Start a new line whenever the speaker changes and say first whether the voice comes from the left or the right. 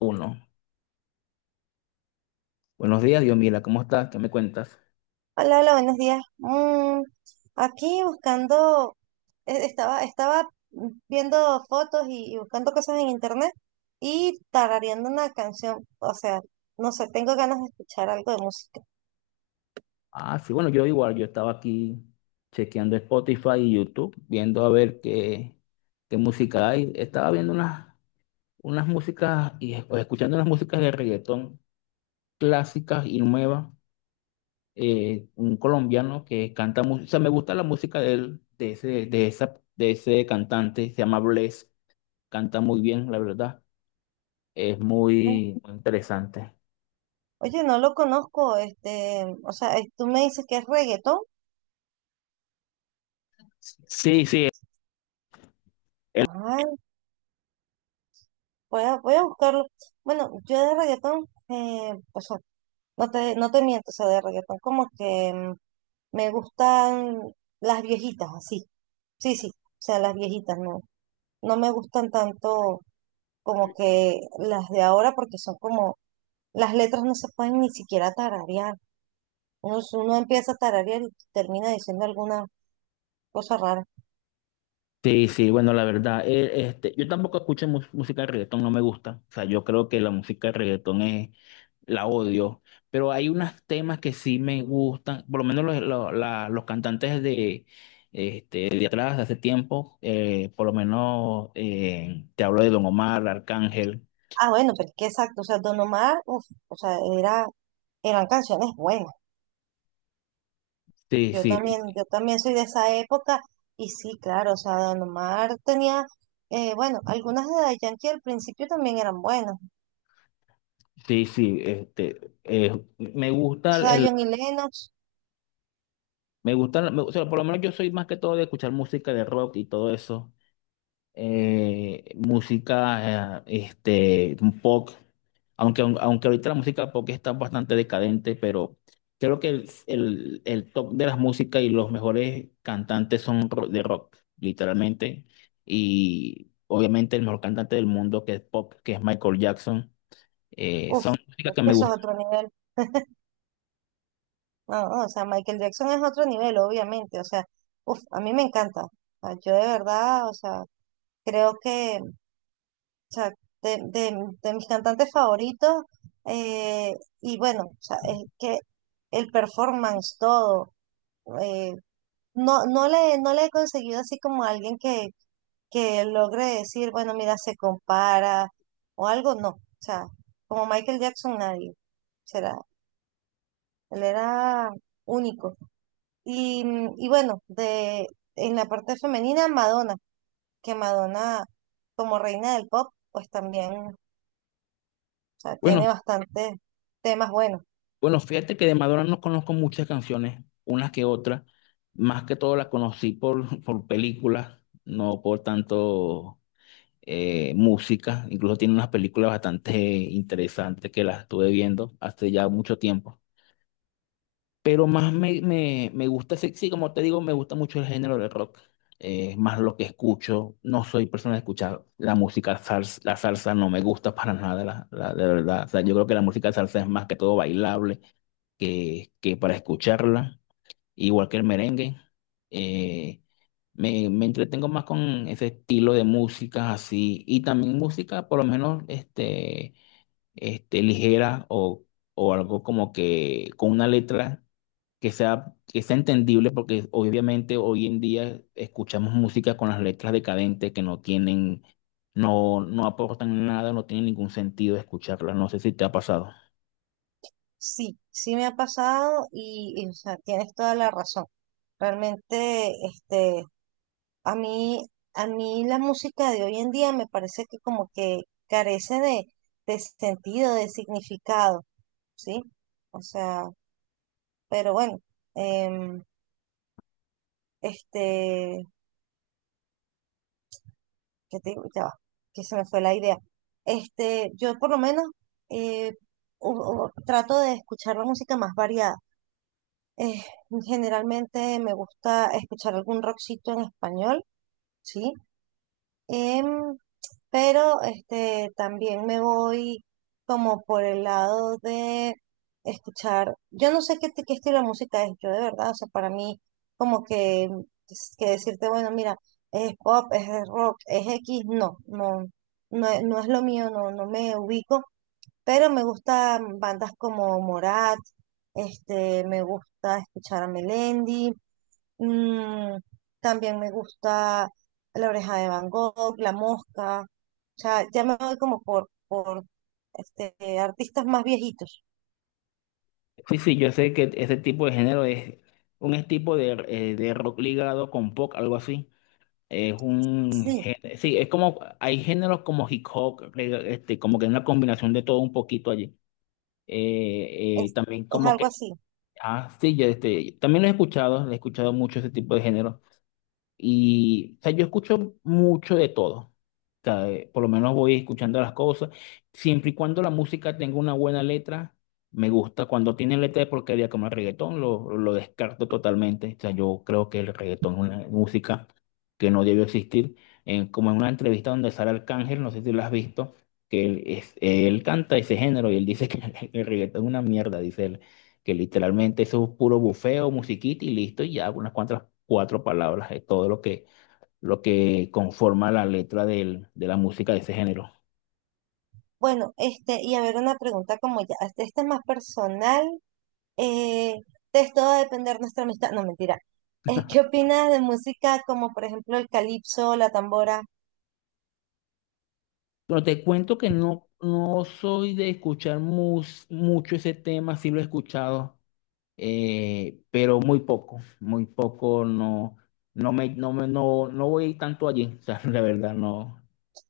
left: Uno. Buenos días, Diomila, ¿cómo estás? ¿Qué me cuentas?
right: Hola, hola, buenos días. Aquí buscando, estaba viendo fotos y buscando cosas en internet y tarareando una canción. O sea, no sé, tengo ganas de escuchar algo de música.
left: Ah, sí, bueno, yo igual, yo estaba aquí chequeando Spotify y YouTube, viendo a ver qué, qué música hay. Estaba viendo unas, unas músicas o escuchando unas músicas de reggaetón clásicas y nuevas. Un colombiano que canta música, o sea, me gusta la música de él, de ese, de esa, de ese cantante, se llama Bless, canta muy bien, la verdad, es
right: Mm,
left: muy muy interesante.
right: Oye, no lo conozco, este, o sea, tú me dices que es reggaetón.
left: Sí, sí.
right: Ay, voy a buscarlo. Bueno, yo de reggaetón, o sea, no te miento, o sea, de reggaetón como que me gustan las viejitas, así. Sí, sí, o sea, las viejitas, no. No me gustan tanto como que las de ahora porque son como, las letras no se pueden ni siquiera tararear. Uno, uno empieza a tararear y termina diciendo alguna cosa rara.
left: Sí, sí, bueno, la verdad, este, yo tampoco escucho música de reggaetón, no me gusta. O sea, yo creo que la música de reggaetón es, la odio, pero hay unos temas que sí me gustan, por lo menos los, los cantantes de, este, de atrás, de hace tiempo, por lo menos te hablo de Don Omar, Arcángel.
right: Ah, bueno, pero es que exacto, o sea, Don Omar, uf, o sea, era, eran canciones buenas.
left: Sí, sí,
right: Yo también soy de esa época y sí, claro, o sea, Don Omar tenía, bueno, algunas de Daddy Yankee al principio también eran buenas.
left: sí, sí, este, me gusta
right: Zion
left: el,
right: y Lennox,
left: me gusta, o sea, por lo menos yo soy más que todo de escuchar música de rock y todo eso. Música, este, pop, aunque, aunque ahorita la música pop está bastante decadente, pero creo que el top de las músicas y los mejores cantantes son de rock, literalmente, y obviamente el mejor cantante del mundo que es pop, que es Michael Jackson,
right: uff,
left: son músicas
right: es
left: que
right: que
left: me
right: eso es
left: gustan.
right: otro nivel. No, no, o sea, Michael Jackson es otro nivel, obviamente. O sea, uff, a mí me encanta. O sea, yo de verdad, o sea, creo que, o sea, de, de- de mis cantantes favoritos, eh, y bueno, o sea, es que el performance, todo, eh, no, no le he conseguido así como alguien que logre decir, bueno, mira, se compara o algo, no. O sea, como Michael Jackson, nadie. Será. Él era único. Y bueno, de, en la parte femenina, Madonna, que Madonna, como reina del pop, pues también, o sea,
left: Bueno,
right: tiene bastantes temas buenos.
left: bueno, fíjate que de Madonna no conozco muchas canciones, unas que otras, más que todo las conocí por, por películas, no por tanto música, incluso tiene unas películas bastante interesantes que las estuve viendo hace ya mucho tiempo. Pero más me, me, me gusta, sí, como te digo, me gusta mucho el género del rock. Es más lo que escucho, no soy persona de escuchar la música salsa, la salsa no me gusta para nada, la, de verdad. O sea, yo creo que la música salsa es más que todo bailable que para escucharla igual que el merengue. eh, Me, me entretengo más con ese estilo de música así y también música por lo menos este, este, ligera o algo como que con una letra que sea entendible porque obviamente hoy en día escuchamos música con las letras decadentes que no tienen, no, no aportan nada, no tienen ningún sentido escucharlas. No sé si te ha pasado.
right: Sí, sí me ha pasado y, o sea, tienes toda la razón. Realmente, este, a mí, a mí la música de hoy en día me parece que como que carece de sentido, de significado, ¿sí? O sea, pero bueno, em, este, ¿qué te digo? Ya va, que se me fue la idea. Este, yo por lo menos eh, trato de escuchar la música más variada. Eh, generalmente me gusta escuchar algún rockcito en español, ¿sí? Em, pero este, también me voy como por el lado de escuchar, yo no sé qué, qué estilo de música es, yo de verdad, o sea, para mí como que, es que decirte, bueno, mira, es pop, es rock, es X, no, no, no, no es lo mío, no, no me ubico, pero me gustan bandas como Morat, este, me gusta escuchar a Melendi, Mm, también me gusta La oreja de Van Gogh, La mosca. O sea, ya me voy como por este, artistas más viejitos.
left: Sí, sí, yo sé que ese tipo de género es un es tipo de rock ligado con pop, algo así. Es un
right: Sí,
left: género, sí, es como, hay géneros como hip hop, este, como que es una combinación de todo un poquito allí.
right: es,
left: También
right: es
left: como
right: algo
left: que,
right: así.
left: ah, sí, yo este, también lo he escuchado mucho ese tipo de género. Y, o sea, yo escucho mucho de todo. O sea, por lo menos voy escuchando las cosas. Siempre y cuando la música tenga una buena letra, me gusta. Cuando tiene letra de porquería como el reggaetón, lo descarto totalmente. O sea, yo creo que el reggaetón es una música que no debe existir. Como en una entrevista donde Sara Arcángel, no sé si lo has visto, que él, es, él canta ese género y él dice que el reggaetón es una mierda, dice él que literalmente eso es puro bufeo, musiquita y listo, y ya unas cuantas cuatro palabras, es todo lo que conforma la letra de la música de ese género.
right: Bueno, este, y a ver una pregunta como ya, este, esta es más personal. eh, de esto va a depender nuestra amistad. No, mentira. ¿Qué opinas de música como por ejemplo el calipso, la tambora?
left: Bueno te cuento que no, no soy de escuchar mucho ese tema, sí lo he escuchado, pero muy poco, no, no me, no me, no, no voy tanto allí, o sea, la verdad, no.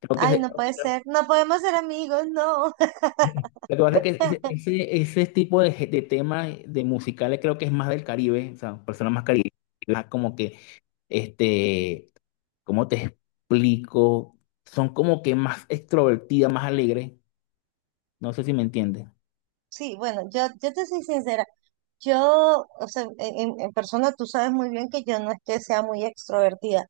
left: Creo
right: Ay,
left: que,
right: no puede ser, no podemos ser amigos, no.
left: lo que pasa es que ese tipo de, de temas de musicales creo que es más del Caribe, o sea, personas más caribeñas, como que, este, ¿cómo te explico? Son como que más extrovertidas, más alegres, no sé si me entiendes.
right: Sí, bueno, yo te soy sincera. Yo, o sea, en, en persona tú sabes muy bien que yo no es que sea muy extrovertida,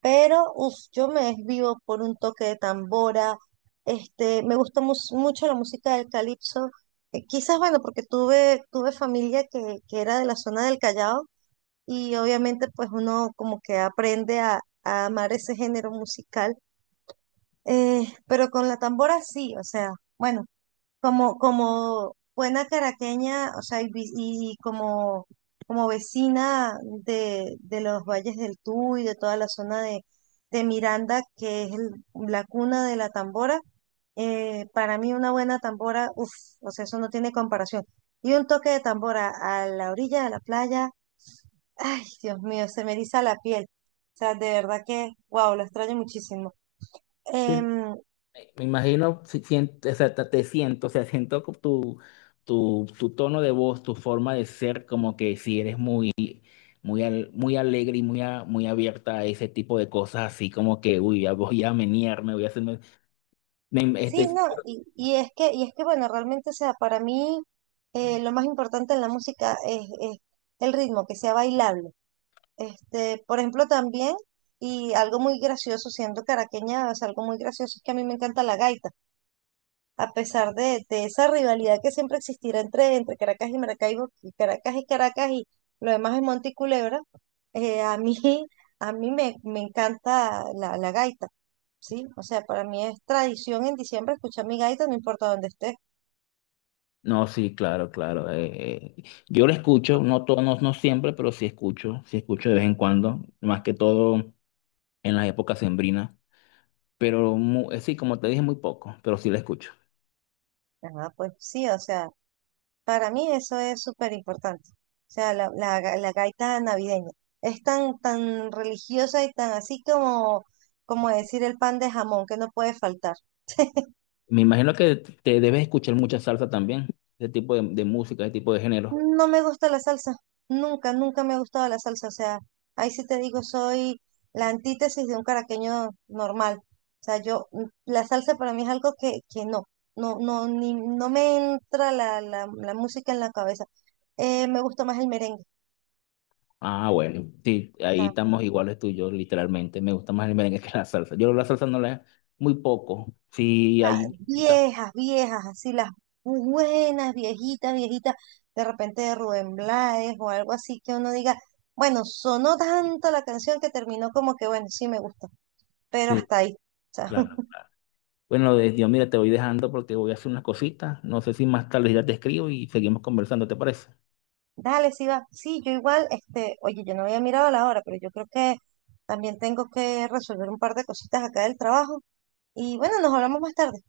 right: pero uf, yo me desvivo por un toque de tambora, este, me gusta mucho la música del calipso, quizás, bueno, porque tuve, tuve familia que era de la zona del Callao y obviamente pues uno como que aprende a amar ese género musical, pero con la tambora sí, o sea, bueno. Como, como buena caraqueña, o sea, y como, como vecina de los valles del Tuy, de toda la zona de Miranda, que es la cuna de la tambora, para mí una buena tambora, uff, o sea, eso no tiene comparación. Y un toque de tambora a la orilla de la playa, ay, Dios mío, se me eriza la piel. O sea, de verdad que, wow, lo extraño muchísimo.
left: Te-
right: Em,
left: Me imagino, si siento, o sea, te siento, o sea, tu, tu, tu tono de voz, tu forma de ser, como que si eres muy, muy, muy alegre y muy, muy abierta a ese tipo de cosas, así como que, uy, ya voy a menearme, voy a hacer Me-
right: Sí,
left: Este,
right: no, y es que bueno, realmente, o sea, para mí lo más importante en la música es el ritmo, que sea bailable. Este, por ejemplo, también, y algo muy gracioso, siendo caraqueña, es algo muy gracioso es que a mí me encanta la gaita, a pesar de esa rivalidad que siempre existirá entre, entre Caracas y Maracaibo, y Caracas y lo demás es Monte y Culebra, a mí, a mí me, me encanta la gaita. Sí, o sea, para mí es tradición en diciembre escuchar mi gaita, no importa dónde esté.
left: no, sí, claro, claro. Yo lo escucho, no todos, no, no siempre, pero sí escucho de vez en cuando, más que todo en las épocas sembrinas. Pero sí, como te dije, muy poco, pero sí lo escucho.
right: Ajá, pues sí, o sea, para mí eso es súper importante. O sea, la gaita navideña es tan, tan religiosa y tan así como, como decir el pan de jamón que no puede faltar.
left: Me imagino que te debes escuchar mucha salsa también, ese tipo de música, ese tipo de género.
right: No me gusta la salsa, nunca, nunca me ha gustado la salsa, o sea, ahí sí te digo, soy la antítesis de un caraqueño normal. O sea, yo, la salsa para mí es algo que no, no, no, ni, no me entra la música en la cabeza. Me gusta más el merengue, o
left: Ah, bueno, sí, ahí
right: sea,
left: estamos iguales tú y yo, literalmente. Me gusta más el merengue que la salsa. Yo la salsa no la, muy poco. Sí,
right: ah,
left: hay música.
right: viejas, viejas, así las buenas, viejitas, viejitas, de repente de Rubén Blades o algo así que uno diga, bueno, sonó tanto la canción que terminó como que, bueno, sí me gusta. Pero
left: Sí,
right: hasta ahí. O sea,
left: claro. Bueno, Dios, mira, te voy dejando porque voy a hacer unas cositas. No sé si más tarde ya te escribo y seguimos conversando, ¿te parece?
right: dale, sí va. Sí, yo igual, este, oye, yo no había mirado la hora, pero yo creo que también tengo que resolver un par de cositas acá del trabajo. Y bueno, nos hablamos más tarde.